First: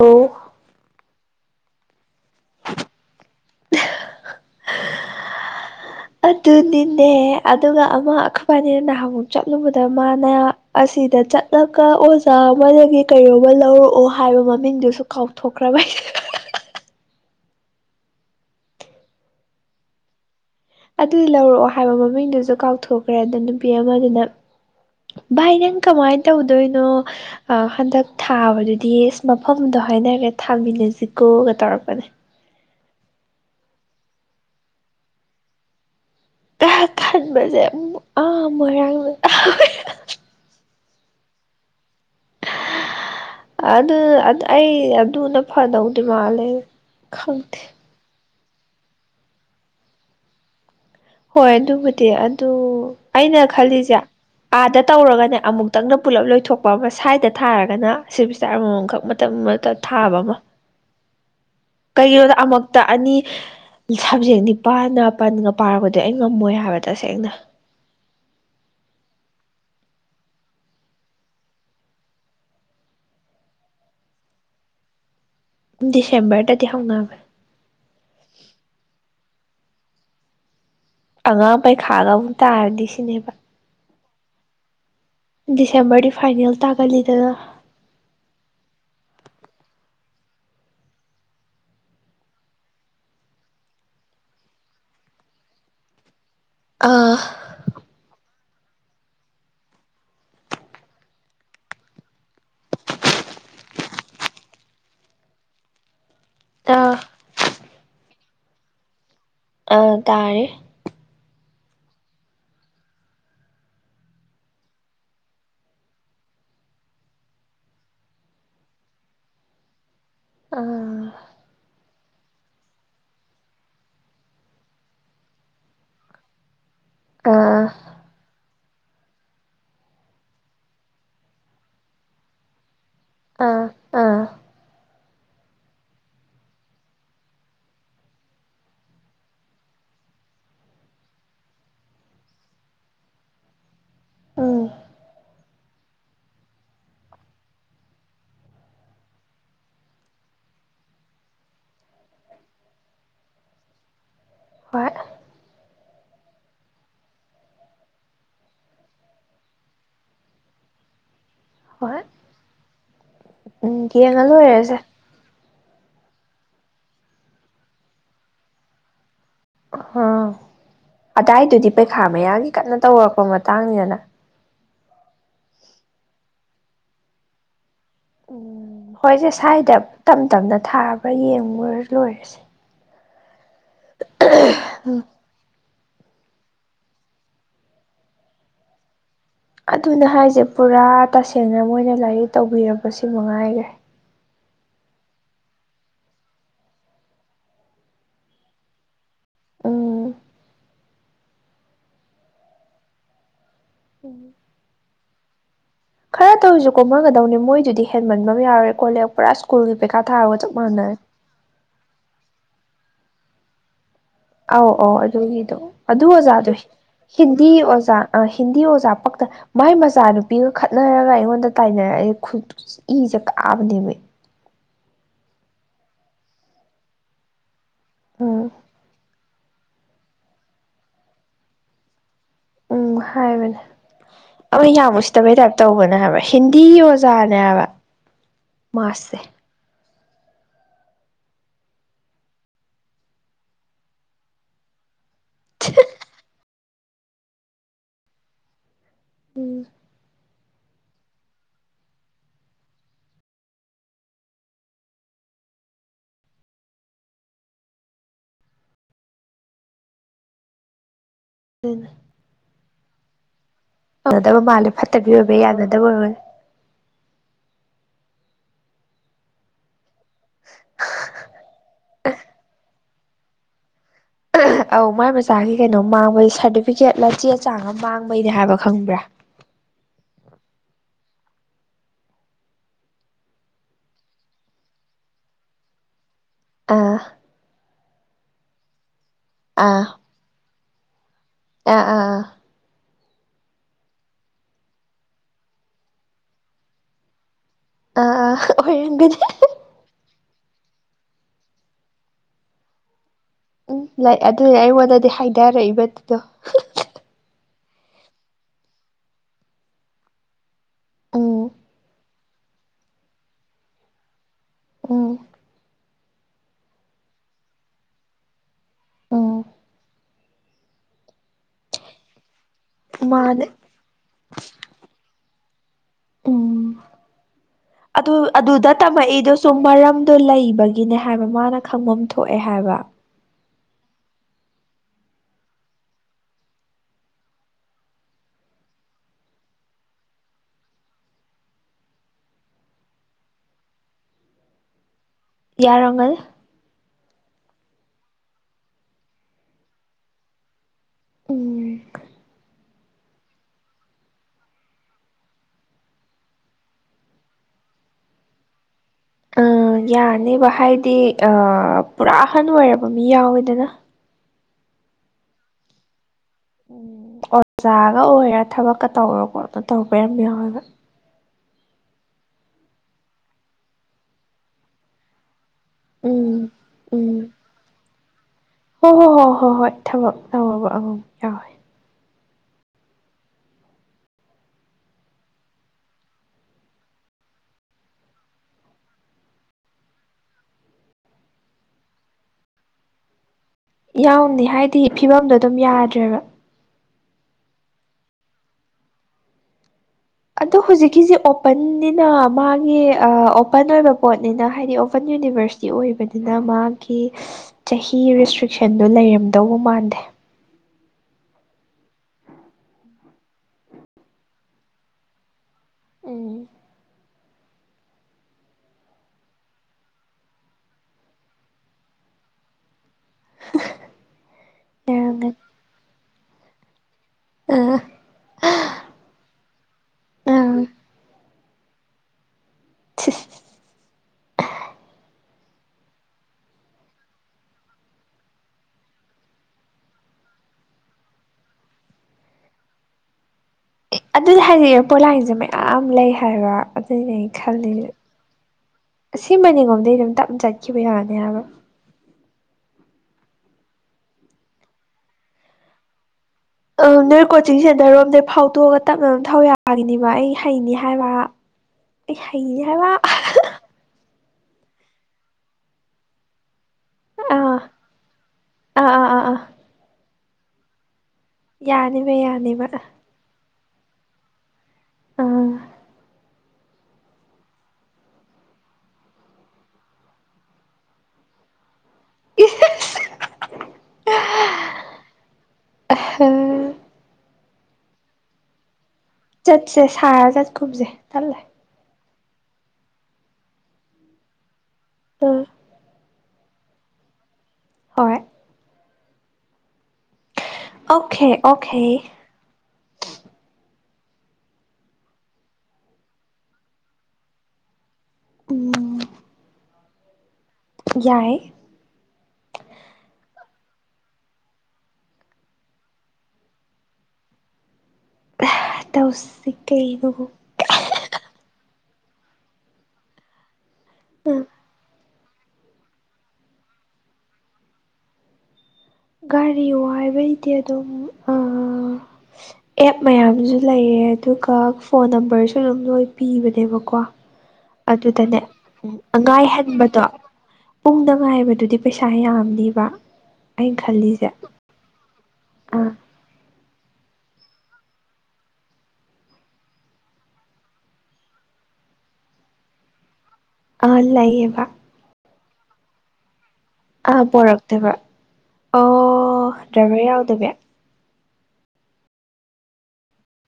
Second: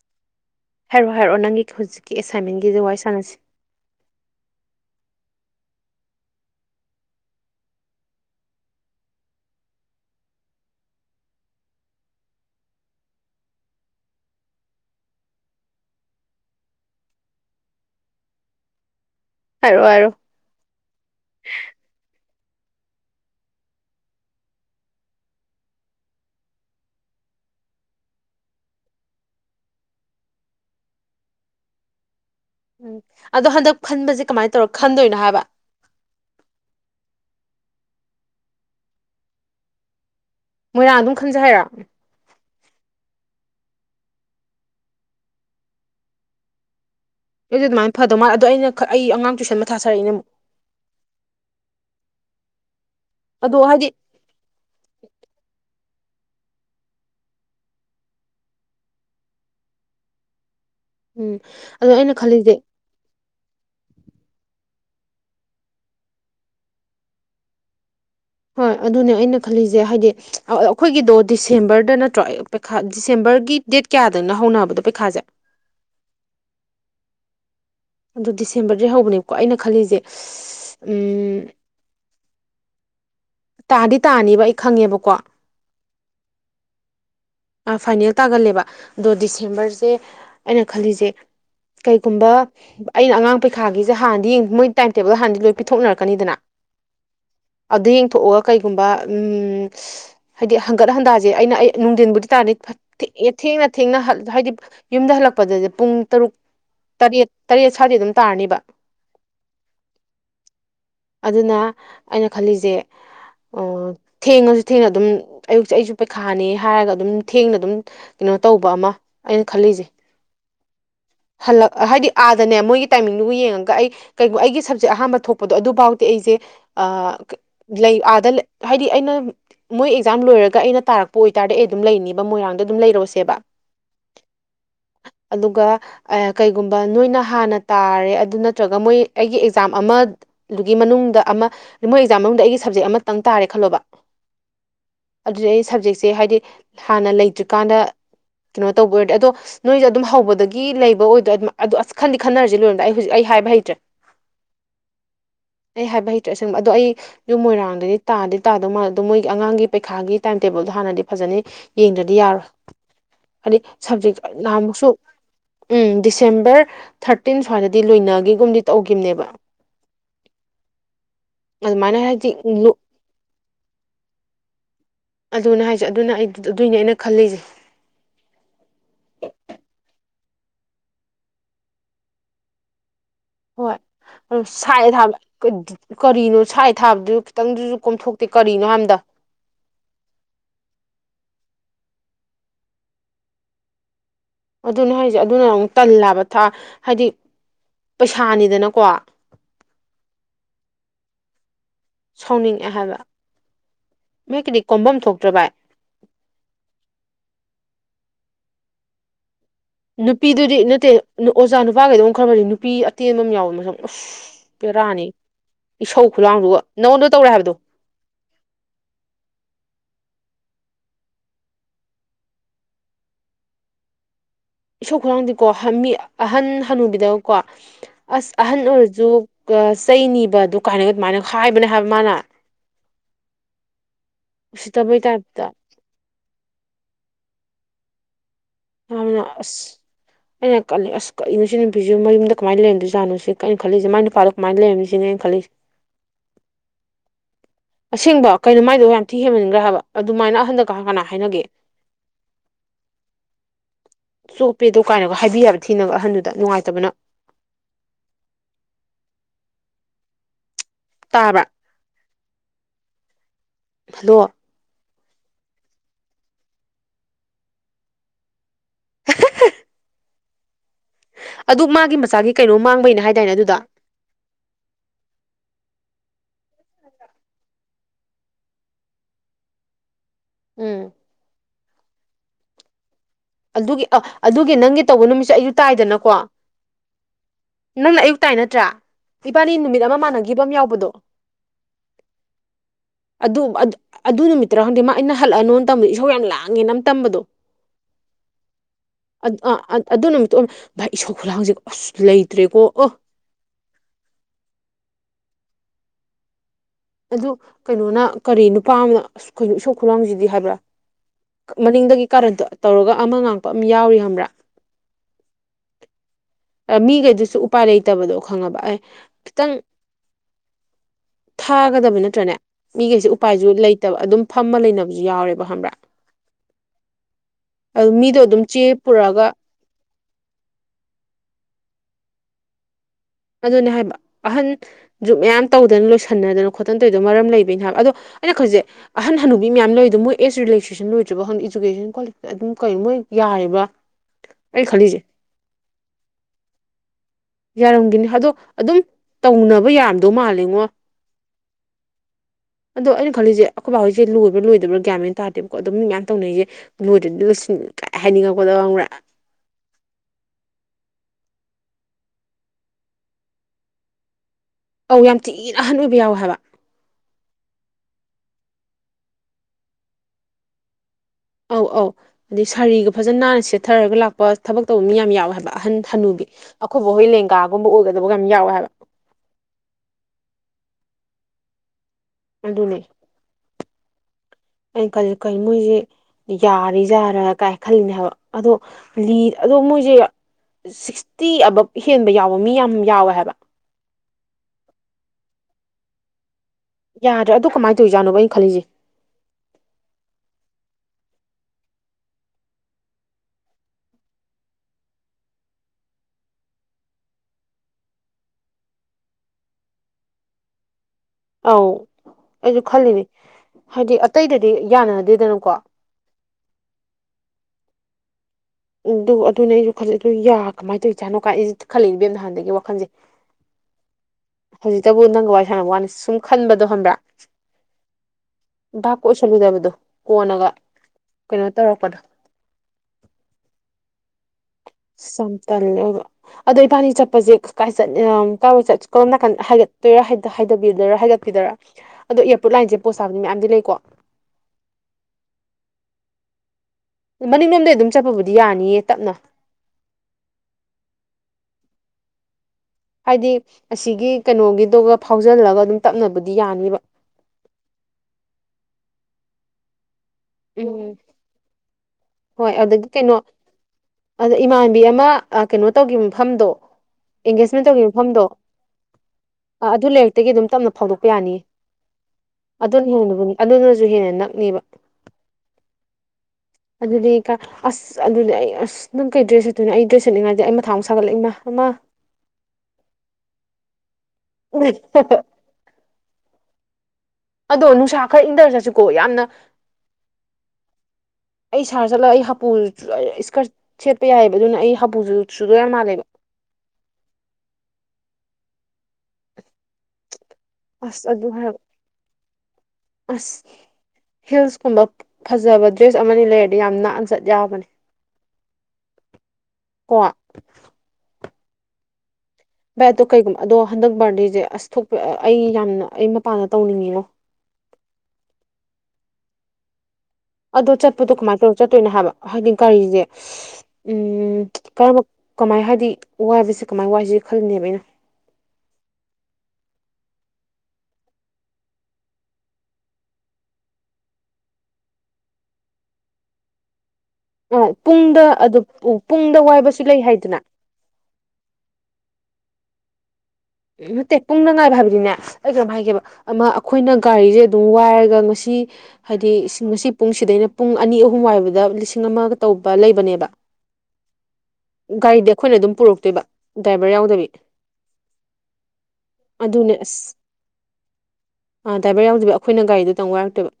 ꯑꯣ ꯍꯥꯏꯔꯛꯑꯣ ꯍꯥꯏꯔꯛꯑꯣ ꯅꯪꯒꯤ ꯍꯧꯖꯤꯛꯀꯤ ꯑꯦꯁꯥꯏꯟꯃꯦꯟꯒꯤꯁꯦ ꯋꯥꯔꯤ ꯁꯥꯟꯅꯁꯤ ꯑꯗꯨꯅꯤꯅꯦ ꯑꯗꯨꯒ ꯑꯃ ꯑꯩꯈꯕꯥꯅꯤꯅ ꯅꯍꯥꯟꯕꯨꯨꯛ ꯆꯠꯂꯨꯕꯗ ꯃꯥꯅ ꯑꯁꯤꯗ ꯆꯠꯂꯒ ꯑꯣꯖꯥ ꯑꯃꯗꯒꯤ ꯀꯩꯔꯨꯝꯕ ꯂꯧꯔꯛꯑꯣ ꯍꯥꯏꯕ ꯃꯃꯤꯡꯗꯨꯁꯨ ꯀꯥꯎꯊꯣꯛꯈ꯭ꯔꯕꯩ ꯍꯥꯏꯌꯣ ꯑꯗꯨꯗꯤ ꯂꯧꯔꯛꯑꯣ ꯍꯥꯏꯕ ꯃꯃꯤꯡꯗꯨꯁꯨ ꯀꯥꯎꯊꯣꯛꯈ꯭ꯔꯦ ꯑꯗꯣ ꯅꯨꯄꯤ ꯑꯃꯗꯨꯅ ꯚꯥꯏ ꯅꯪ ꯀꯃꯥꯏꯅ ꯇꯧꯗꯣꯏꯅꯣ ꯍꯟꯗꯛ ꯊꯥꯕꯗꯨꯗꯤꯁ ꯃꯐꯝꯗꯣ ꯍꯥꯏꯅꯔꯒꯦ ꯊꯥꯃꯤꯟꯅꯁꯤꯀꯣꯒ ꯇꯧꯔꯛꯄꯅꯦ ꯎꯝ ꯑꯗꯣ ꯍꯟꯗꯛ ꯈꯟꯕꯁꯦ ꯀꯃꯥꯏꯅ ꯇꯧꯔ ꯈꯟꯗꯣꯏꯅꯣ ꯍꯥꯏꯕ ꯇꯥ ꯊꯟꯥꯟꯕꯁꯦꯛ ꯑ ꯃꯣꯏꯔꯥꯡꯅ ꯇꯥꯕ ꯃꯣꯏꯔꯥꯡ ꯑꯗꯨꯝ ꯈꯟꯖꯩꯔꯛꯦ ꯑꯗꯨ ꯑꯩ ꯑꯗꯨꯅ ꯐꯗꯧꯗꯤ ꯃꯥꯜꯂꯦ ꯈꯪꯗꯦ ꯑꯩꯁꯨ ꯑꯗꯨꯃꯥꯏꯅ ꯐꯗꯧ ꯃꯥ ꯑꯗꯣ ꯑꯩꯅ ꯑꯩ ꯑꯉꯥꯡ ꯇꯨꯏꯁꯟ ꯑꯃ ꯊꯥꯔꯛꯏꯅꯦ ꯑꯃꯨꯛ ꯍꯣꯏ ꯑꯗꯨꯕꯨꯗꯤ ꯑꯗꯨ ꯑꯩꯅ ꯑꯗꯣ ꯍꯥꯏꯗꯤ ꯈꯜꯂꯤꯁꯦ ꯑꯥꯗ ꯇꯧꯔꯒꯅꯦ ꯑꯃꯨꯛꯇꯪꯅ ꯄꯨꯜꯂꯞ ꯂꯣꯏꯊꯣꯛꯄ ꯑꯃ ꯁꯥꯏꯗ ꯊꯥꯔꯒꯅ ꯁꯤꯕꯤꯇꯥꯔ ꯑꯃꯃꯝꯈꯛ ꯃꯇꯝ ꯇ ꯊꯥꯕ ꯑꯃ ꯎꯝ ꯑꯗ ꯑꯩꯅ ꯈꯜꯂꯤꯁꯦ ꯇ ꯑꯅꯤ ꯁꯕꯖꯦꯛ ꯅꯤꯄꯥꯥꯟꯅ ꯄꯟꯒ ꯄꯥꯔꯛꯄꯗꯣ ꯑꯩ ꯉꯝꯃꯣꯏ ꯍꯥꯏꯕ ꯇꯁꯦꯡꯅ ꯍꯣꯏ ꯑꯗꯨꯅꯦ ꯑꯩꯅ ꯈꯜꯂꯤꯁꯦ ꯍꯥꯏꯗꯤ ꯑꯩꯈꯣꯏꯒꯤꯗꯣ ꯗꯤꯁꯦꯝꯕꯔꯗ ꯅꯠꯇ꯭ꯔꯣ ꯄꯩꯈꯥ ꯗꯤꯁꯦꯝꯕꯔꯒꯤ ꯗꯦꯠ ꯀꯌꯥꯗꯪꯅ ꯍꯧꯅꯕꯗꯣ ꯄꯩꯈꯥꯁꯦ ꯗꯤꯁꯦꯝꯕꯔꯗꯗꯤ ꯍꯧꯅꯕ ꯑꯗꯨ ꯗꯤꯁꯦꯝꯕꯔꯗꯩ ꯍꯧꯕꯅꯦꯕꯀꯣ ꯑꯩꯅ ꯈꯜꯂꯤꯁꯦ ꯎꯝ ꯑꯉꯥꯡ ꯄꯩꯈꯥꯒꯕꯨꯨꯛ ꯇꯥꯔꯗꯤ ꯁꯤꯅꯦꯕ ꯇꯥꯗꯤ ꯇꯥꯅꯤꯕ ꯑꯩ ꯈꯪꯉꯦꯕꯀꯣ ꯗꯤꯁꯦꯝꯕꯔꯗꯤ ꯐꯥꯏꯅꯦꯜ ꯇꯥꯒꯜꯂꯤꯗꯅ ꯐꯥꯏꯅꯦꯜ ꯇꯥꯒꯜꯂꯦꯕ ꯑꯗꯣ ꯗꯤꯁꯦꯝꯕꯔꯁꯦ ꯑꯩꯅ ꯈꯜꯂꯤꯁꯦ ꯀꯩꯒꯨꯝꯕ ꯑꯩꯅ ꯑꯉꯥꯡ ꯄꯩꯈꯥꯒꯤꯁ ꯍꯥꯟꯅꯗꯤ ꯌꯦꯡ ꯃꯣꯏ ꯇꯥꯏꯝ ꯇꯦꯕꯜꯗ ꯍꯥꯟꯅꯗꯤ ꯂꯣꯏ ꯄꯤꯊꯣꯛꯅꯔꯛꯀꯅꯤꯗꯅ ꯑꯥ ꯑꯗꯨ ꯌꯦꯡꯊꯣꯛꯑꯒ ꯀꯩꯒꯨꯝꯕ ꯎꯝ ꯍꯥꯏꯗꯤ ꯍꯪꯒꯠ ꯍꯟꯗꯥꯁꯦ ꯑꯩꯅ ꯑꯩ ꯅꯨꯡꯊꯤꯟꯕꯨꯗꯤ ꯇꯥꯔꯅꯤ ꯑꯦ ꯊꯦꯡꯅ ꯊꯦꯡꯅ ꯍꯥꯏꯗꯤ ꯌꯨꯝꯗ ꯍꯜꯂꯛꯄꯗꯗꯤ ꯄꯨꯡ ꯇꯔꯨꯛ ꯇ ꯇꯔꯦꯠ ꯇꯔꯦꯠ ꯁ꯭ꯋꯥꯗꯤ ꯑꯗꯨꯝ ꯇꯥꯔꯅꯤꯕ ꯑꯥ ꯇꯥꯔꯦ ꯑꯗꯨꯅ ꯑꯩꯅ ꯈꯜꯂꯤꯁꯦ ꯑꯣ ꯊꯦꯡꯉꯁꯨ ꯊꯦꯡꯅ ꯑꯗꯨꯝ ꯑꯌꯨꯛꯁꯦ ꯑꯩꯁꯨ ꯄꯩꯈꯥꯅꯦ ꯍꯥꯏꯔꯒ ꯑꯗꯨꯝ ꯊꯦꯡꯅ ꯑꯗꯨꯝ ꯀꯩꯅꯣ ꯇꯧꯕ ꯑꯃ ꯑꯩꯅ ꯈꯜꯂꯤꯁꯦ ꯎꯝ ꯍꯜꯂꯛ ꯍꯥꯏꯗꯤ ꯑꯥꯗꯅꯦ ꯃꯣꯏꯒꯤ ꯇꯥꯏꯃꯤꯡꯗꯨꯕꯨ ꯌꯦꯡꯉꯒ ꯑꯩ ꯀꯩꯒꯨꯝꯕ ꯑꯩꯒꯤ ꯁꯞꯖꯦꯛ ꯑꯍꯥꯟꯕ ꯊꯣꯛꯄꯗꯣ ꯑꯗꯨꯐꯥꯎꯗꯤ ꯑꯩꯁꯦ ꯑꯥ ꯂꯩ ꯑꯥꯗ ꯍꯥꯏꯗꯤ ꯑꯩꯅ ꯃꯣꯏ ꯑꯦꯛꯖꯥꯝ ꯂꯣꯏꯔꯒ ꯑꯩꯅ ꯇꯥꯔꯛꯄ ꯑꯣꯏꯇꯥꯥꯔꯗꯤ ꯑꯩ ꯑꯗꯨꯝ ꯂꯩꯅꯦꯕ ꯃꯣꯏꯔꯥꯡꯗ ꯑꯗꯨꯝ ꯂꯩꯔꯛꯑꯣꯁꯦꯕ ꯑꯥ ꯑꯥ ꯑꯗꯨꯒ ꯀꯩꯒꯨꯝꯕ ꯅꯣꯏꯅ ꯍꯥꯟꯅ ꯇꯥꯔꯦ ꯑꯗꯨ ꯅꯠꯇ꯭ꯔꯒ ꯃꯣꯏ ꯑꯩꯒꯤ ꯑꯦꯛꯖꯥꯝ ꯑꯃ ꯑꯗꯨꯒꯤ ꯃꯅꯨꯡꯗ ꯑꯃ ꯃꯣꯏ ꯑꯦꯛꯖꯥꯝ ꯃꯅꯨꯡꯗ ꯑꯩꯒꯤ ꯁꯞꯖꯦꯛ ꯑꯃꯇꯪ ꯇꯥꯔꯦ ꯈꯜꯂꯣꯕ ꯎꯝ ꯑꯗꯨꯗꯤ ꯑꯩ ꯁꯞꯖꯦꯛꯁꯦ ꯁꯦ ꯍꯥꯏꯗꯤ ꯍꯥꯟꯅ ꯂꯩꯇ꯭ꯔꯤꯀꯥꯟꯗ ꯀꯩꯅꯣ ꯇꯧꯕ ꯑꯣꯏꯔꯗꯤ ꯑꯗꯣ ꯅꯣꯏꯁꯦ ꯑꯗꯨꯝ ꯍꯧꯕꯗꯒꯤ ꯂꯩꯕ ꯑꯣꯏꯗ ꯑꯗꯨꯝ ꯑ ꯑꯁ ꯈꯟꯗꯤ ꯈꯟꯅꯔꯁꯤꯦ ꯂꯣꯏꯔꯗ ꯑꯩ ꯍꯧꯖꯤꯛ ꯑꯩ ꯍꯥꯏꯕ ꯍꯩꯇ꯭ꯔꯦ ꯍꯣꯏ ꯑꯩ ꯍꯥꯏꯕ ꯍꯩꯇ꯭ꯔꯦ ꯁꯕ ꯑꯗꯣ ꯑꯩ ꯌꯨꯝ ꯃꯣꯏꯔꯥꯡꯗꯗꯤ ꯇꯥꯗꯤ ꯇꯥꯗꯧ ꯃꯥꯜꯗꯣ ꯃꯣꯏꯒꯤ ꯑꯉꯥꯡꯒꯤ ꯄꯩꯈꯥꯒꯤ ꯇꯥꯏꯝ ꯇꯦꯕꯜꯗꯣ ꯍꯥꯟꯅꯗꯤ ꯐꯖꯅꯤ ꯍꯣꯏ ꯌꯦꯡꯗ꯭ꯔꯗꯤ ꯌꯥꯔꯣꯏ ꯍꯥꯏꯗꯤ ꯎꯝ ꯁꯕꯖꯦꯛ ꯌꯦꯡꯉ ꯂꯣꯏꯔꯁꯦ ꯅꯍꯥꯟꯃꯨꯛꯁꯨ ꯎꯝ ꯗꯤꯁꯦꯝꯕꯔ ꯊꯥꯔꯇꯤꯟ ꯁ꯭ꯋꯥꯏꯗꯗꯤ ꯂꯣꯏꯅꯒꯤꯒꯨꯝꯗꯤ ꯇꯧꯈꯤꯕꯅꯦꯕ ꯑ ꯑꯗꯥꯏꯗꯨꯗꯤ ꯑꯗꯨꯃꯥꯏꯅ ꯄꯩꯈꯥ ꯍꯥꯏꯗꯤ ꯃꯌꯥꯒꯤ ꯀꯟꯅ ꯇꯧꯔꯛꯄ ꯃꯇꯥꯡꯅꯤꯗꯅ ꯑꯗꯨꯅ ꯍꯥꯏꯁꯦ ꯑꯗꯨꯅ ꯑꯩ ꯑꯗꯨꯏꯅꯦ ꯑꯩꯅ ꯈꯜꯂꯤꯁꯦ ꯎꯝ ꯍꯣꯏꯁꯦ ꯁ꯭ꯋꯥꯏꯗ ꯇꯞ ꯇꯞꯅ ꯊꯥꯕ꯭ꯔꯥ ꯌꯦꯡꯉꯨꯔ ꯂꯣꯏꯔꯁꯦ ꯍꯣꯏ ꯑꯗꯨ ꯁꯥꯏꯦ ꯊꯥꯕ ꯀꯔꯤꯅꯣ ꯁꯥꯏ ꯊꯥꯕꯗꯨꯁꯨ ꯈꯤꯇꯪꯗꯨꯁꯨ ꯀꯣꯝꯊꯣꯛꯇꯦ ꯀꯔꯤꯅꯣ ꯍꯥꯏꯝꯗ ꯑꯗꯨꯅ ꯍꯥꯏꯁꯦ ꯄꯨꯔꯥ ꯇꯁꯦꯡꯅ ꯃꯣꯏꯅ ꯂꯥꯏꯔꯤꯛ ꯇꯧꯕꯤꯔꯕꯁꯨ ꯃꯉꯥꯏꯔ꯭ꯔꯦ ꯑꯗꯨꯅꯦ ꯍꯥꯏꯁꯦ ꯑꯗꯨꯅ ꯑꯃꯨꯛ ꯇꯜꯂꯕ ꯍꯥꯏꯗꯤ ꯄꯩꯁꯥꯅꯤꯗꯅꯀꯣ ꯎꯝ ꯁꯥꯎꯅꯤꯡꯑꯦ ꯍꯥꯏꯕ ꯎꯝ ꯃꯤꯦꯛꯒꯤꯗꯤ ꯀꯣꯝꯐꯝ ꯊꯣꯛꯇ꯭ꯔ ꯚꯥꯏ ꯈꯔ ꯇꯧꯔꯤꯁꯁꯨ ꯀꯣ ꯃꯥꯟꯒꯗꯧꯅꯦ ꯃꯣꯏꯗꯨꯗꯤ ꯍꯦꯟꯃꯟꯕ ꯌꯥꯎꯔꯦ ꯀꯣꯠꯂꯦ ꯄꯨꯔꯥ ꯁ꯭ꯀꯨꯜꯒꯤ ꯄꯩꯈꯥ ꯊꯥꯔꯒ ꯆꯞ ꯅꯨꯄꯤꯗꯨꯗꯤ ꯅꯠꯇꯦ ꯃꯥꯟꯅꯔꯦ ꯑꯣꯖꯥ ꯅꯨꯄꯥꯈꯩꯗꯧ ꯑꯃ ꯈ꯭ꯔꯕꯗꯤ ꯅꯨꯄꯤ ꯑꯇꯦꯟꯕ ꯑꯃ ꯌꯥꯎꯕ ꯃꯁ ꯎ ꯑꯧ ꯑꯧ ꯑꯗꯨꯒꯤꯗꯣ ꯑꯗꯨ ꯑꯣꯖꯥꯗꯨꯣ ꯅꯉꯣꯟꯗ ꯇꯧꯔꯦ ꯍꯤꯟꯗꯤ ꯍꯥꯏꯕꯗꯣ ꯑꯣꯖꯥ ꯑ ꯍꯤꯟꯗꯤ ꯑꯣꯖꯥ ꯄꯛꯇ ꯃꯥꯏ ꯃꯆꯥꯅꯨꯄꯤꯒ ꯈꯠꯅꯔꯒ ꯑꯩꯉꯣꯟꯗ ꯇꯥꯏꯅꯔꯛꯑꯦ ꯏ ꯆꯀ ꯑꯕ ꯅꯕꯦ ꯏꯁꯣꯛ ꯈꯨꯗꯥꯥꯡꯗꯤꯀꯣ ꯃꯤ ꯑꯍꯟ ꯍꯟꯅꯨꯕꯤꯗꯀꯣ ꯑꯁ ꯎꯝ ꯑꯍꯟ ꯑꯣꯏꯔꯁꯨ ꯆꯩꯅꯤꯕ ꯑꯗꯨ ꯀꯥꯏꯅꯒ ꯑꯗꯨꯃꯥꯏꯅ ꯍꯥꯏꯥꯏꯕꯅꯦ ꯍꯥꯏꯕ ꯃꯥꯅ ꯎꯝ ꯍꯥꯏꯕꯅꯦ ꯑꯩꯈꯣꯏ ꯌꯥꯝꯕꯨ ꯎꯁꯤꯠꯇꯕꯩ ꯁꯤꯠꯇꯕꯩ ꯇꯥꯏꯞꯇ ꯇꯥꯏꯞ ꯇꯧꯕꯅꯦ ꯍꯥꯏꯕ ꯍꯤꯟꯗꯤꯒꯤ ꯑꯣꯖꯥꯅꯦꯕ ꯑꯅ ꯑꯁ ꯑꯩꯅ ꯈꯜꯂꯤ ꯑꯁ ꯀꯏ ꯉꯁꯤ ꯅꯨꯄꯤꯁꯤꯁꯨ ꯃꯌꯨꯝꯗ ꯀꯃꯥꯏꯅ ꯂꯩꯔꯝꯣꯏꯖꯥꯅꯣ ꯁꯤ ꯑꯩꯅ ꯈꯜꯂꯤꯁꯦ ꯃꯒꯤ ꯅꯨꯄꯥꯗꯣ ꯁꯨꯃꯥꯏꯅ ꯂꯩꯔꯃꯤꯁꯤꯅꯦꯅ ꯈꯜꯂꯤꯁꯤ [inaudible] ꯑꯁꯦꯡꯕ ꯀꯩꯅꯣ ꯃꯥꯏꯗꯣ ꯌꯥꯝ ꯊꯤ ꯎꯝ ꯍꯦꯟꯃꯟꯈ꯭ꯔꯦ ꯍꯥꯏꯕ ꯑꯗꯨꯃꯥꯏꯅ ꯑꯍꯟꯗ ꯀꯥꯟ ꯀꯅꯥ ꯍꯥꯏꯅꯒꯦ ꯑꯣꯞꯄꯦꯗꯣ ꯀꯥꯏꯅꯒ ꯍꯥꯏꯕꯤ ꯌꯥꯕ ꯊꯤꯅꯒ ꯑꯍꯟꯗꯨꯗ ꯅꯨꯡꯉꯥꯏꯇꯕꯅ ꯇꯥꯕ ꯑꯗꯨ ꯍꯜꯂꯣ ꯐꯅꯗꯕ ꯃꯥꯜꯂꯦ ꯐꯠꯇꯕꯤ ꯑꯣꯏꯕ ꯌꯥꯅꯗꯕ ꯑꯣꯏꯕ ꯑꯗꯨ ꯃꯥꯒꯤ ꯃꯆꯥꯒꯤ ꯀꯩꯅꯣ ꯃꯥꯡꯕꯩꯅ ꯍꯥꯏꯗꯥꯏꯅꯦ ꯑꯗꯨꯗ ꯑꯧ ꯃꯥꯏ ꯃꯆꯥꯒꯤ ꯀꯩꯅꯣ ꯃꯥꯡꯕ ꯁꯥꯔꯇꯤꯐꯤꯀꯦꯠ ꯆꯦ ꯑ ꯆꯥꯡ ꯑꯃ ꯃꯥꯡꯕꯩꯅꯦ ꯍꯥꯏꯕ ꯈꯪꯕ꯭ꯔꯥ ꯎꯝ ꯑꯗꯨꯒꯤ ꯑꯗꯨꯒꯤ ꯅꯪꯒꯤ ꯇꯧꯕ ꯅꯨꯃꯤꯠꯁꯦ ꯑꯩꯁꯨ ꯇꯥꯏꯗꯅꯀꯣ ꯑꯥ ꯅꯪ ꯑꯌꯨꯛꯛꯇꯥꯏ ꯅꯠꯇ꯭ꯔꯥ ꯏꯕꯥꯅꯤ ꯅꯨꯃꯤꯠ ꯑꯥ ꯑꯃ ꯃꯥꯟꯅꯈꯤꯕ ꯑꯃ ꯌꯥꯎꯕꯗꯣ ꯑꯥ ꯑꯥ ꯑꯗꯨ ꯑꯗꯨ ꯅꯨꯃꯤꯠꯇꯔ ꯈꯪꯗꯦ ꯃꯥ ꯑꯩꯅ ꯍꯜꯂꯛꯑꯅꯣꯅ ꯇꯝꯕꯗꯤ ꯏꯁꯧ ꯌꯥꯝ ꯂꯥꯡꯉꯦꯅ ꯑꯃ ꯇꯝꯕꯗꯣ ꯑ ꯑꯗꯨ ꯅꯨꯃꯤꯠꯇꯣ ꯑꯣꯏ ꯚꯥꯏ ꯏꯁꯧ ꯈꯨꯂꯥꯡꯁꯦ ꯑꯁ ꯂꯩꯇ꯭ꯔꯦꯀꯣ ꯑꯣ ꯎꯝ ꯂꯥꯛ ꯑꯗꯨꯅꯦ ꯑꯩꯉꯣꯟꯗꯗꯤ ꯍꯥꯏꯊꯔꯛꯏꯕꯗꯨꯗꯣ ꯑꯗꯨ ꯀꯩꯅꯣꯅ ꯀꯔꯤ ꯅꯨꯄꯥ ꯑꯃꯅ ꯀꯩꯅꯣ ꯏꯁꯣꯛ ꯈꯨꯂꯥꯡꯁꯤꯗꯤ ꯍꯥꯏꯕ꯭ꯔꯥ ꯎꯝ ꯃꯅꯤꯡꯗꯒꯤ ꯀꯥꯔꯟꯇꯣ ꯇꯧꯔꯒ ꯑꯃ ꯉꯥꯡꯄ ꯑꯃ ꯌꯥꯎꯔꯤ ꯈꯕ꯭ꯔꯥ ꯑꯣ ꯃꯤꯈꯩꯗꯨꯁꯨ ꯎꯄꯥꯏ ꯂꯩꯇꯕꯗꯣ ꯈꯪꯉꯕ ꯑꯦ ꯎꯝ ꯈꯤꯇꯪ ꯊꯥꯒꯗꯕ ꯅꯠꯇ꯭ꯔꯅꯦ ꯃꯤꯈꯩꯁꯦ ꯎꯄꯥꯏꯁꯨ ꯃꯥꯅꯦ ꯂꯩ ꯑꯗꯨꯝ ꯐꯝꯃ ꯂꯩꯅꯕꯁꯨ ꯌꯥꯎꯔꯦꯕ ꯈꯪꯕ꯭ꯔꯥ ꯎꯝ ꯑꯗꯨ ꯃꯤꯗꯣ ꯑꯗꯨꯝ ꯆꯦ ꯄꯨꯔꯛꯒ ꯁꯨꯝ ꯃꯔꯝꯗꯣ ꯂꯩꯕꯒꯤꯅꯦ ꯍꯥꯏꯕ ꯃꯥꯅ ꯈꯪꯐꯝ ꯊꯣꯛꯑꯦ ꯍꯥꯏꯕ ꯑꯗꯨꯅꯦ ꯍꯥꯏꯕ ꯑꯍꯟ ꯖꯨꯛ ꯃꯌꯥꯝ ꯇꯧꯗꯅ ꯂꯣꯏꯁꯟꯅꯗꯅ ꯈꯣꯠꯇꯅ ꯇꯧꯔꯤꯗꯅ ꯃꯔꯝ ꯂꯩꯕꯅ ꯍꯥꯏꯕ ꯑꯗꯣ ꯑꯩꯅ ꯈꯁꯦ ꯑꯍꯟꯟꯅꯅꯕꯤ ꯃꯌꯥꯝ ꯂꯩꯔꯤꯗꯦ ꯃꯣꯏ ꯑꯦꯁ ꯔꯤꯂꯦꯛꯁꯦꯁꯟ ꯂꯣꯏ꯭ꯔ ꯍꯧ ꯏꯖꯀꯦꯁꯟ ꯑꯗꯨꯝ ꯀꯩꯅ ꯃꯣꯏ ꯌꯥꯏꯑꯕ ꯑꯩ ꯈꯜꯂꯤꯁꯦ ꯌꯥꯔꯣꯒ ꯌꯥꯔꯝꯒꯅꯤ ꯑꯗꯣ ꯑꯗꯨꯝ ꯇꯧꯅꯕ ꯌꯥꯗꯧ ꯃꯥꯂꯉꯣ ꯎ ꯑꯗꯣ ꯑꯩꯅ ꯈꯜꯂꯤꯁꯦ ꯑꯩꯈꯣꯏꯕꯕꯥꯖꯤꯁꯦ ꯂꯣꯏꯕ꯭ꯔꯥꯣꯏꯕ꯭ꯔꯥꯒ꯭ꯌꯥꯃꯦꯅ ꯇꯥꯔꯦꯕꯀꯣ ꯑꯗꯨꯝ ꯃꯤ ꯃꯌꯥꯝ ꯇꯧꯅꯩꯁꯦ ꯅꯣꯏꯗꯨ ꯀ ꯍꯥꯏꯅꯤꯡꯉꯛꯄꯗꯕ꯭ꯔꯥ ꯑ ꯌꯥꯅꯦꯕ ꯍꯥꯏꯗꯤ ꯑ ꯄꯨꯔꯥ ꯑꯍꯟ ꯑꯣꯏꯔꯕ ꯃꯤ ꯌꯥꯎꯋꯦꯗꯅ ꯑꯧ ꯌꯥꯝ ꯊꯤꯅ ꯑꯍꯟ ꯑꯣꯏꯕ ꯌꯥꯎꯋꯦ ꯍꯥꯏꯕ ꯎꯝ ꯑꯣꯖꯥꯒ ꯑꯣꯏꯔ ꯊꯕꯛꯀ ꯇꯧꯔꯣ ꯈꯣꯅ ꯇꯧꯕꯔ ꯌꯥꯎꯔꯒ ꯑꯧ ꯑꯧ ꯑꯗꯩ ꯁꯥꯔꯤꯒ ꯐꯖꯅ ꯅꯥꯟꯅ ꯁꯦꯠꯊꯔꯒ ꯂꯥꯛꯄ ꯊꯕꯛ ꯇꯧꯕ ꯃꯤ ꯌꯥꯝ ꯌꯥꯎꯋꯦ ꯍꯥꯏꯕ ꯑꯍꯟ ꯍꯅꯨꯕꯤ ꯎꯝ ꯑꯩꯈꯣꯏꯕꯨ ꯍꯣꯏ ꯎꯝ ꯂꯦꯡꯒꯥꯒꯨꯝꯕ ꯑꯣꯏꯒꯗꯕ ꯌꯥꯝ ꯌꯥꯎꯋꯦ ꯍꯥꯏꯕ ꯍꯣꯏ ꯍꯣꯏ ꯍꯣꯏ ꯍꯣꯏ ꯍꯣꯏ ꯊꯕꯛ ꯇꯧꯃꯕ ꯑꯃꯝ ꯌꯥꯎꯋꯦ ꯑꯗꯨꯅꯦ ꯑꯩ ꯀꯩ ꯃꯣꯏꯁꯦ ꯌꯥꯔꯤ ꯌꯥꯔ ꯀꯥꯏ ꯈꯜꯂꯤꯅꯦ ꯍꯥꯏꯕ ꯑꯗꯣ ꯂꯤ ꯑꯗꯣ ꯃꯣꯏꯁꯦ ꯁꯤꯛꯁꯇꯤ ꯑꯕꯞ ꯍꯦꯟꯕ ꯌꯥꯎꯕ ꯃꯤ ꯌꯥꯝ ꯌꯥꯎꯋꯦ ꯍꯥꯏꯕ ꯌꯥꯎꯅꯤ ꯍꯥꯏꯗꯤ ꯐꯤꯕꯝꯗꯣ ꯑꯗꯨꯝ ꯌꯥꯗ꯭ꯔꯦꯕ ꯌꯥꯗ꯭ꯔꯦ ꯑꯗꯨꯣ ꯀꯃꯥꯏꯅ ꯇꯧꯔꯤꯖꯥꯅꯣ ꯑꯩꯅ ꯈꯜꯂꯤꯁꯦ ꯑꯗꯣ ꯍꯧꯖꯤꯛꯀꯤꯁ ꯑꯣꯄꯟꯅꯤꯅ ꯃꯥꯒꯤ ꯑꯣꯄꯟ ꯑꯣꯏꯕ ꯄꯣꯠꯅꯤꯅ ꯍꯥꯏꯗꯤ ꯑꯣꯄꯟ ꯌꯨꯅꯤꯕꯔꯁ ꯁꯤꯗꯤ ꯑꯣꯏꯕꯅꯤꯅ ꯃꯥꯒꯤ ꯆꯍꯤ ꯔꯦꯁꯇ꯭ꯔꯤꯛꯁꯟꯗꯣ ꯂꯩꯔꯝꯗꯧꯕ ꯃꯥꯟꯗꯦ ꯑꯧ ꯑꯩꯁꯨ ꯈꯜꯂꯤꯅꯦ ꯍꯥꯏꯗꯤ ꯑꯇꯩꯗꯗꯤ ꯌꯥꯅꯗꯦꯗꯅꯀꯣ ꯎꯝ ꯑꯗꯨ ꯑꯗꯨꯅꯦ ꯑꯩꯁꯨꯂ ꯑꯗꯨ ꯌꯥ ꯀꯃꯥꯏꯅ ꯇꯧꯔꯤꯖꯥꯅꯣ ꯀꯥꯏ ꯑꯩꯁꯦ ꯈꯜꯂꯛꯏ ꯏꯕꯦꯝ ꯅꯍꯥꯟꯗꯒꯤ ꯋꯥꯈꯟꯁꯦ ꯍꯧꯖꯤꯛꯇꯕꯨ ꯎꯝ ꯅꯪꯒ ꯋꯥꯔꯤ ꯁꯥꯟꯅꯕ ꯋꯥꯅꯤ ꯁꯨꯝ ꯈꯟꯕꯗꯣ ꯍꯕ꯭ꯔꯥ ꯑꯝ ꯚꯥꯞꯀ ꯑꯣꯏꯁꯜꯂꯨꯗꯕꯗꯣ ꯀꯣꯟꯅꯒ ꯑ ꯀꯩꯅꯣ ꯇꯧꯔꯛꯄꯗꯣ [inaudible] ꯌꯥꯝ ꯇꯜꯂꯦ ꯑꯑꯣꯢꯕ ꯑꯗꯣ ꯏꯄꯥꯅꯤ ꯆꯠꯄꯁꯦ ꯀꯔꯣꯝ ꯅꯥꯀꯟ ꯍꯥꯏꯒꯠꯇꯣꯏꯔ ꯍꯥꯏꯗꯣꯏꯔꯥ ꯍꯥꯏ ꯐꯤꯗꯔ ꯑꯗꯣ ꯏꯌꯥꯔꯄꯣꯔꯠ ꯂꯥꯏꯟꯁꯦ ꯄꯣꯠ ꯊꯥꯕꯅꯤ ꯃꯌꯥꯝꯗꯤ ꯂꯩꯀꯣ ꯑꯗꯨꯅꯦ ꯍꯥꯢꯁꯤ ꯑꯏꯔꯣꯠ ꯂꯥꯟ ꯁꯦ ꯃꯌꯥꯝ ꯂꯩ ꯍꯥꯢꯕꯥ ꯑꯗꯨꯅꯦ ꯈꯜꯂꯤ ꯃꯅꯤꯡꯂꯣꯝꯗꯩ ꯑꯗꯨꯝ ꯆꯠꯄꯕꯨꯗꯤ ꯌꯥꯅꯤꯌꯦ ꯇꯞꯅ ꯁꯤ ꯃꯅꯤꯂꯣꯝꯗꯒꯤ ꯑꯗꯨꯝ ꯇꯞꯅ ꯆꯠꯈꯤꯕ ꯌꯥꯒꯅꯤ ꯍꯥꯏꯕ ꯍꯥꯏꯗꯤ ꯑꯁꯤꯒꯤ ꯀꯩꯅꯣꯒꯤꯗꯨꯒ ꯐꯥꯎꯖꯜꯂꯒ ꯑꯗꯨꯝ ꯇꯞꯅꯕꯨꯗꯤ ꯌꯥꯅꯤ ꯅꯣꯏ ꯀꯣꯆꯤꯡ ꯁꯦꯟꯇꯔꯣꯝꯗꯩ ꯐꯥꯎꯗꯣꯛꯑꯒ ꯇꯞꯅ ꯊꯧ ꯌꯥꯒꯤꯅꯦꯕ ꯑꯩ ꯍꯩꯅꯤ ꯎꯝ ꯍꯥꯏꯕ ꯑꯩ ꯍꯣꯏ ꯍꯩꯅꯤ ꯑꯗꯨꯗꯒꯤ ꯍꯥꯏꯕ ꯀꯩꯅꯣ ꯑꯗ ꯏꯃꯥꯟꯕꯤ ꯑꯃ ꯀꯩꯅꯣ ꯇꯧꯈꯤꯕ ꯃꯐꯝꯗꯣ ꯑꯥ ꯑꯥ ꯑꯦꯡꯒꯦꯖꯃꯦꯟ ꯇꯧꯈꯤꯕ ꯃꯐꯝꯗꯣ ꯑꯥ ꯑꯥ ꯑꯥ ꯑꯗꯨ ꯂꯥꯏꯔꯤꯛꯇꯒꯤ ꯑꯗꯨꯝ ꯇꯝꯅ ꯐꯥꯎꯗꯣꯛꯄ ꯌꯥꯅꯤ ꯌꯥꯅꯤꯕ ꯌꯥꯅꯤꯕ ꯑꯗꯨꯅ ꯍꯦꯟꯅꯥ ꯑꯗꯨꯅꯁꯨ ꯍꯦꯟꯅ ꯅꯛꯅꯦꯕ ꯑꯥ ꯑꯗꯨꯗꯤ ꯀ ꯑꯁ ꯑꯗꯨꯗꯤ ꯑꯩ ꯑꯁ ꯅꯪ ꯀꯩ ꯗ꯭ꯔꯦꯁ ꯁꯦꯠꯇꯣꯏꯅꯦ ꯑꯩ ꯗ꯭ꯔꯦꯁ ꯁꯦꯠꯅꯤꯡꯉꯥꯏꯗꯤꯦ ꯑꯩ ꯃꯊ ꯑꯃ ꯁꯥꯒꯠꯂꯛꯏ ꯏꯃ ꯑꯃꯥ [inaudible] ꯎ [inaudible] ꯑ [inaudible] ꯑꯗꯣ ꯅꯨꯡꯁꯥ ꯈꯔ ꯏꯪꯊꯔ ꯆꯠꯁꯤꯀꯣ ꯌꯥꯝꯅ ꯆꯠꯁꯦ ꯁꯥꯔ ꯆꯠꯀꯨꯝꯁꯦ ꯊꯜꯂꯦ ꯑꯩ ꯁꯥꯍꯔ ꯆꯠꯂꯒ ꯑꯩ ꯍꯥꯄꯨ ꯏꯁꯀꯔꯠ ꯁꯦꯠꯄ ꯌꯥꯏꯑꯕ ꯑꯗꯨꯅ ꯑꯩ ꯍꯥꯄꯨꯁꯨ ꯑꯥ ꯆꯨꯗ ꯌꯥꯝ ꯃꯥꯜꯂꯦꯕ ꯍꯣꯏ ꯑꯁ ꯑꯗꯨ ꯑꯣꯀꯦ ꯍꯥꯏꯔꯒ ꯑꯣꯀꯦ ꯑꯁ ꯍꯤꯜꯁꯀꯨꯝꯕ ꯐꯖꯕ ꯗ꯭ꯔꯦꯁ ꯑꯃꯅꯤ ꯂꯩꯔꯗꯤ ꯌꯥꯝ ꯟꯆꯠ ꯌꯥꯕꯅꯦ ꯎꯝ ꯀꯣ ꯌꯥꯏ ꯕꯦꯠꯇꯣ ꯀꯩꯒꯨꯝꯕ ꯑꯗꯣ ꯍꯟꯗꯛ ꯕꯥꯔꯗꯦꯁꯦ ꯑꯁ ꯊꯣꯛꯄ ꯑꯩ ꯌꯥꯝꯅ ꯑꯩ ꯃꯄꯥꯟꯗ ꯇꯧꯅꯤꯡꯉꯤꯅꯣ ꯇꯧꯁꯤ ꯀꯩꯅꯣ ꯑꯗꯣ ꯆꯠꯄꯗꯣ ꯀꯃꯥꯏꯅ ꯇꯧꯔ ꯆꯠꯇꯣꯏꯅꯣ ꯍꯥꯏꯕ ꯍꯥꯏꯗꯤ ꯒꯥꯔꯤꯁꯦ ꯑꯥ ꯎꯝ ꯀꯃꯥꯏ ꯍꯥꯏꯗꯤ ꯋꯥꯏꯕꯁꯤ ꯀꯃꯥꯏ ꯋꯥꯏꯁꯤ ꯈꯜꯂꯤꯅꯦꯕ ꯑꯩꯅ ꯒꯥꯔꯤ ꯋꯥꯏꯕꯩꯗꯤ ꯑꯗꯨꯝ ꯑ ꯑꯦꯞ ꯃꯌꯥꯝꯁꯨ ꯂꯩꯌꯦ ꯑꯗꯨꯒ ꯐꯣꯟ ꯅꯝꯕꯔꯁꯨ ꯑꯗꯨꯝ ꯂꯣꯏ ꯄꯤꯕꯅꯦꯕꯀꯣ ꯑꯥ ꯄꯨꯡꯗ ꯑꯗꯨꯗꯅꯦ ꯑꯗꯨ ꯎꯝ ꯄꯨꯡꯗ ꯋꯥꯏꯕꯁꯨ ꯂꯩ ꯉꯥꯏꯍꯟꯕꯗꯣ ꯍꯥꯏꯗꯅ ꯄꯨꯡꯗ ꯉꯥꯏꯕꯗꯨꯗꯤ ꯄꯩꯁꯥ ꯌꯥꯝꯅꯤꯕ ꯑꯩꯅ ꯎ ꯅꯠꯇꯦ ꯈꯜꯂꯤꯁꯦ ꯄꯨꯡꯅ ꯉꯥꯏꯕ ꯍꯥꯏꯕꯗꯤꯅꯦ ꯑꯩ ꯀꯩꯅꯝ ꯑꯥ ꯍꯥꯏꯒꯦꯕ ꯑꯃ ꯑꯩꯈꯣꯏꯅ ꯒꯥꯔꯤꯁꯦ ꯑꯗꯨꯝ ꯋꯥꯏꯔꯒ ꯉꯁꯤ ꯍꯥꯏꯗꯤ ꯉꯁꯤ ꯄꯨꯡ ꯁꯤꯗꯩꯅ ꯄꯨꯡ ꯑꯅꯤ ꯑꯍꯨꯝ ꯋꯥꯏꯕꯗ ꯂꯤꯁꯤꯡ ꯑꯃꯒ ꯇꯧꯕ ꯂꯩꯕꯅꯦꯕ ꯑ ꯂꯩꯌꯦꯕ ꯒꯥꯔꯤꯗꯤ ꯑꯩꯈꯣꯏꯅ ꯑꯗꯨꯝ ꯄꯨꯔꯛꯇꯣꯏꯕ ꯗ꯭ꯔꯥꯏꯚꯔ ꯑ ꯌꯥꯎꯗꯕꯤ ꯄꯣꯔꯣꯛꯛꯇꯦꯕ꯭ꯔ ꯑꯣ ꯑꯗꯨꯅꯦ ꯗ꯭ꯔꯥꯏꯚꯔ ꯑꯁ ꯌꯥꯎꯗꯕꯤ ꯑ ꯗ꯭ꯔꯥꯏꯚꯔ ꯌꯥꯎꯗꯕ ꯑꯩꯈꯣꯏꯅ ꯒꯥꯔꯤꯗꯨꯇꯪ ꯋꯥꯏꯔꯛꯇꯣꯏꯕ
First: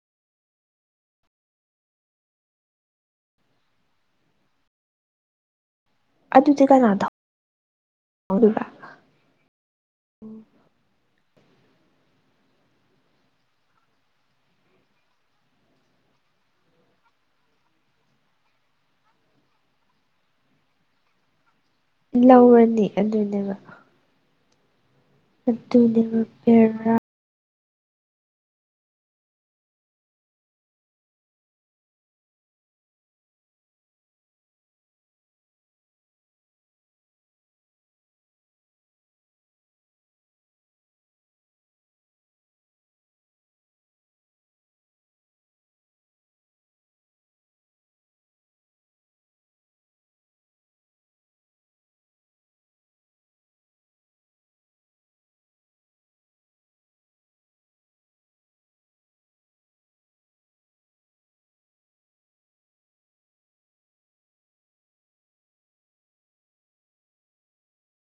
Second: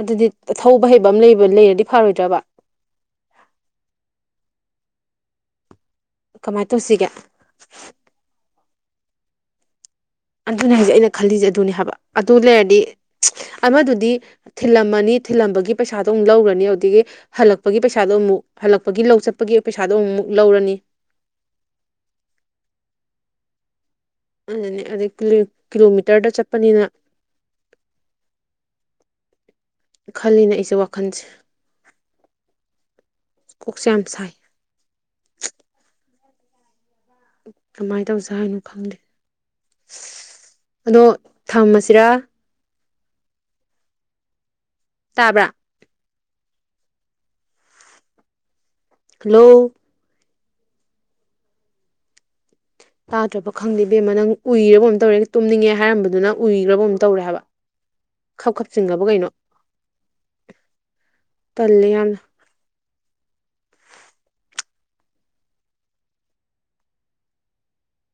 ꯑꯗꯨꯗꯤ ꯊꯧꯕ ꯍꯩꯕ ꯑꯃ ꯂꯩꯕ ꯂꯩꯔꯗꯤ ꯐꯔꯣꯏꯗ꯭ꯔꯕ ꯑꯗꯨꯗꯤ ꯀꯃꯥꯏꯅ ꯀꯅꯥ ꯇꯧꯁꯤꯒꯦ ꯊꯧꯗꯣꯢꯕ ꯑꯗꯨꯅꯦ ꯍꯥꯏꯁꯦ ꯑꯩꯅ ꯈꯜꯂꯤꯁꯦ ꯑꯗꯨꯅꯦ ꯍꯥꯏꯕ ꯑꯗꯨ ꯂꯩꯔꯗꯤ ꯑꯃꯗꯨꯗꯤ ꯊꯤꯜꯂꯝꯃꯅꯤ ꯊꯤꯜꯂꯝꯕꯒꯤ ꯄꯩꯁꯥꯗꯣ ꯑꯃꯨꯛ ꯂꯧꯔꯅꯤ ꯑꯗꯨꯗꯒꯤ ꯍꯜꯂꯛꯄꯒꯤ ꯄꯩꯁꯥꯗꯣ ꯑꯃꯨꯛ ꯍꯜꯂꯛꯄꯒꯤ ꯂꯧ ꯆꯠꯄꯒꯤ ꯄꯩꯁꯥꯗꯣ ꯑꯃꯨꯛꯃꯨꯛ ꯂꯧꯔꯅꯤ ꯂꯧꯔꯅꯤ ꯑꯗꯨꯅꯦꯕ ꯑꯗꯨꯅꯦ ꯑꯗꯩ ꯀꯤꯂꯣꯃꯤꯇꯔꯗ ꯆꯠꯄꯅꯤꯅ ꯑ [unintelligible] ꯈꯜꯂꯤꯅꯦ ꯑꯩꯁꯦ ꯋꯥꯈꯜꯁꯦ ꯀꯣꯛꯆ ꯌꯥꯝ ꯁꯥꯏ ꯀꯃꯥꯏꯅ ꯇꯧꯁ ꯍꯥꯏꯅꯣ ꯈꯪꯗꯦ ꯑꯗꯣ ꯊꯝꯃꯁꯤꯔꯥ ꯇꯥꯕ꯭ꯔꯥ ꯍꯜꯂꯣ ꯇꯥꯗ꯭ꯔꯕ ꯈꯪꯗꯦ ꯕꯦꯝꯃ ꯅꯪ ꯎꯏꯔꯕꯕ ꯑꯃ ꯇꯧꯔꯦ ꯇꯨꯝꯅꯤꯡꯉꯦ ꯍꯥꯏꯔꯝꯕꯗꯨꯅ ꯎꯏꯈ꯭ꯔꯕ ꯑꯃ ꯇꯧꯔꯦ ꯍꯥꯏꯕ ꯍꯝ ꯈꯞ ꯈꯞ ꯆꯤꯡꯉꯕ ꯀꯩꯅꯣ ꯇꯜꯂꯦ ꯌꯥꯝꯅ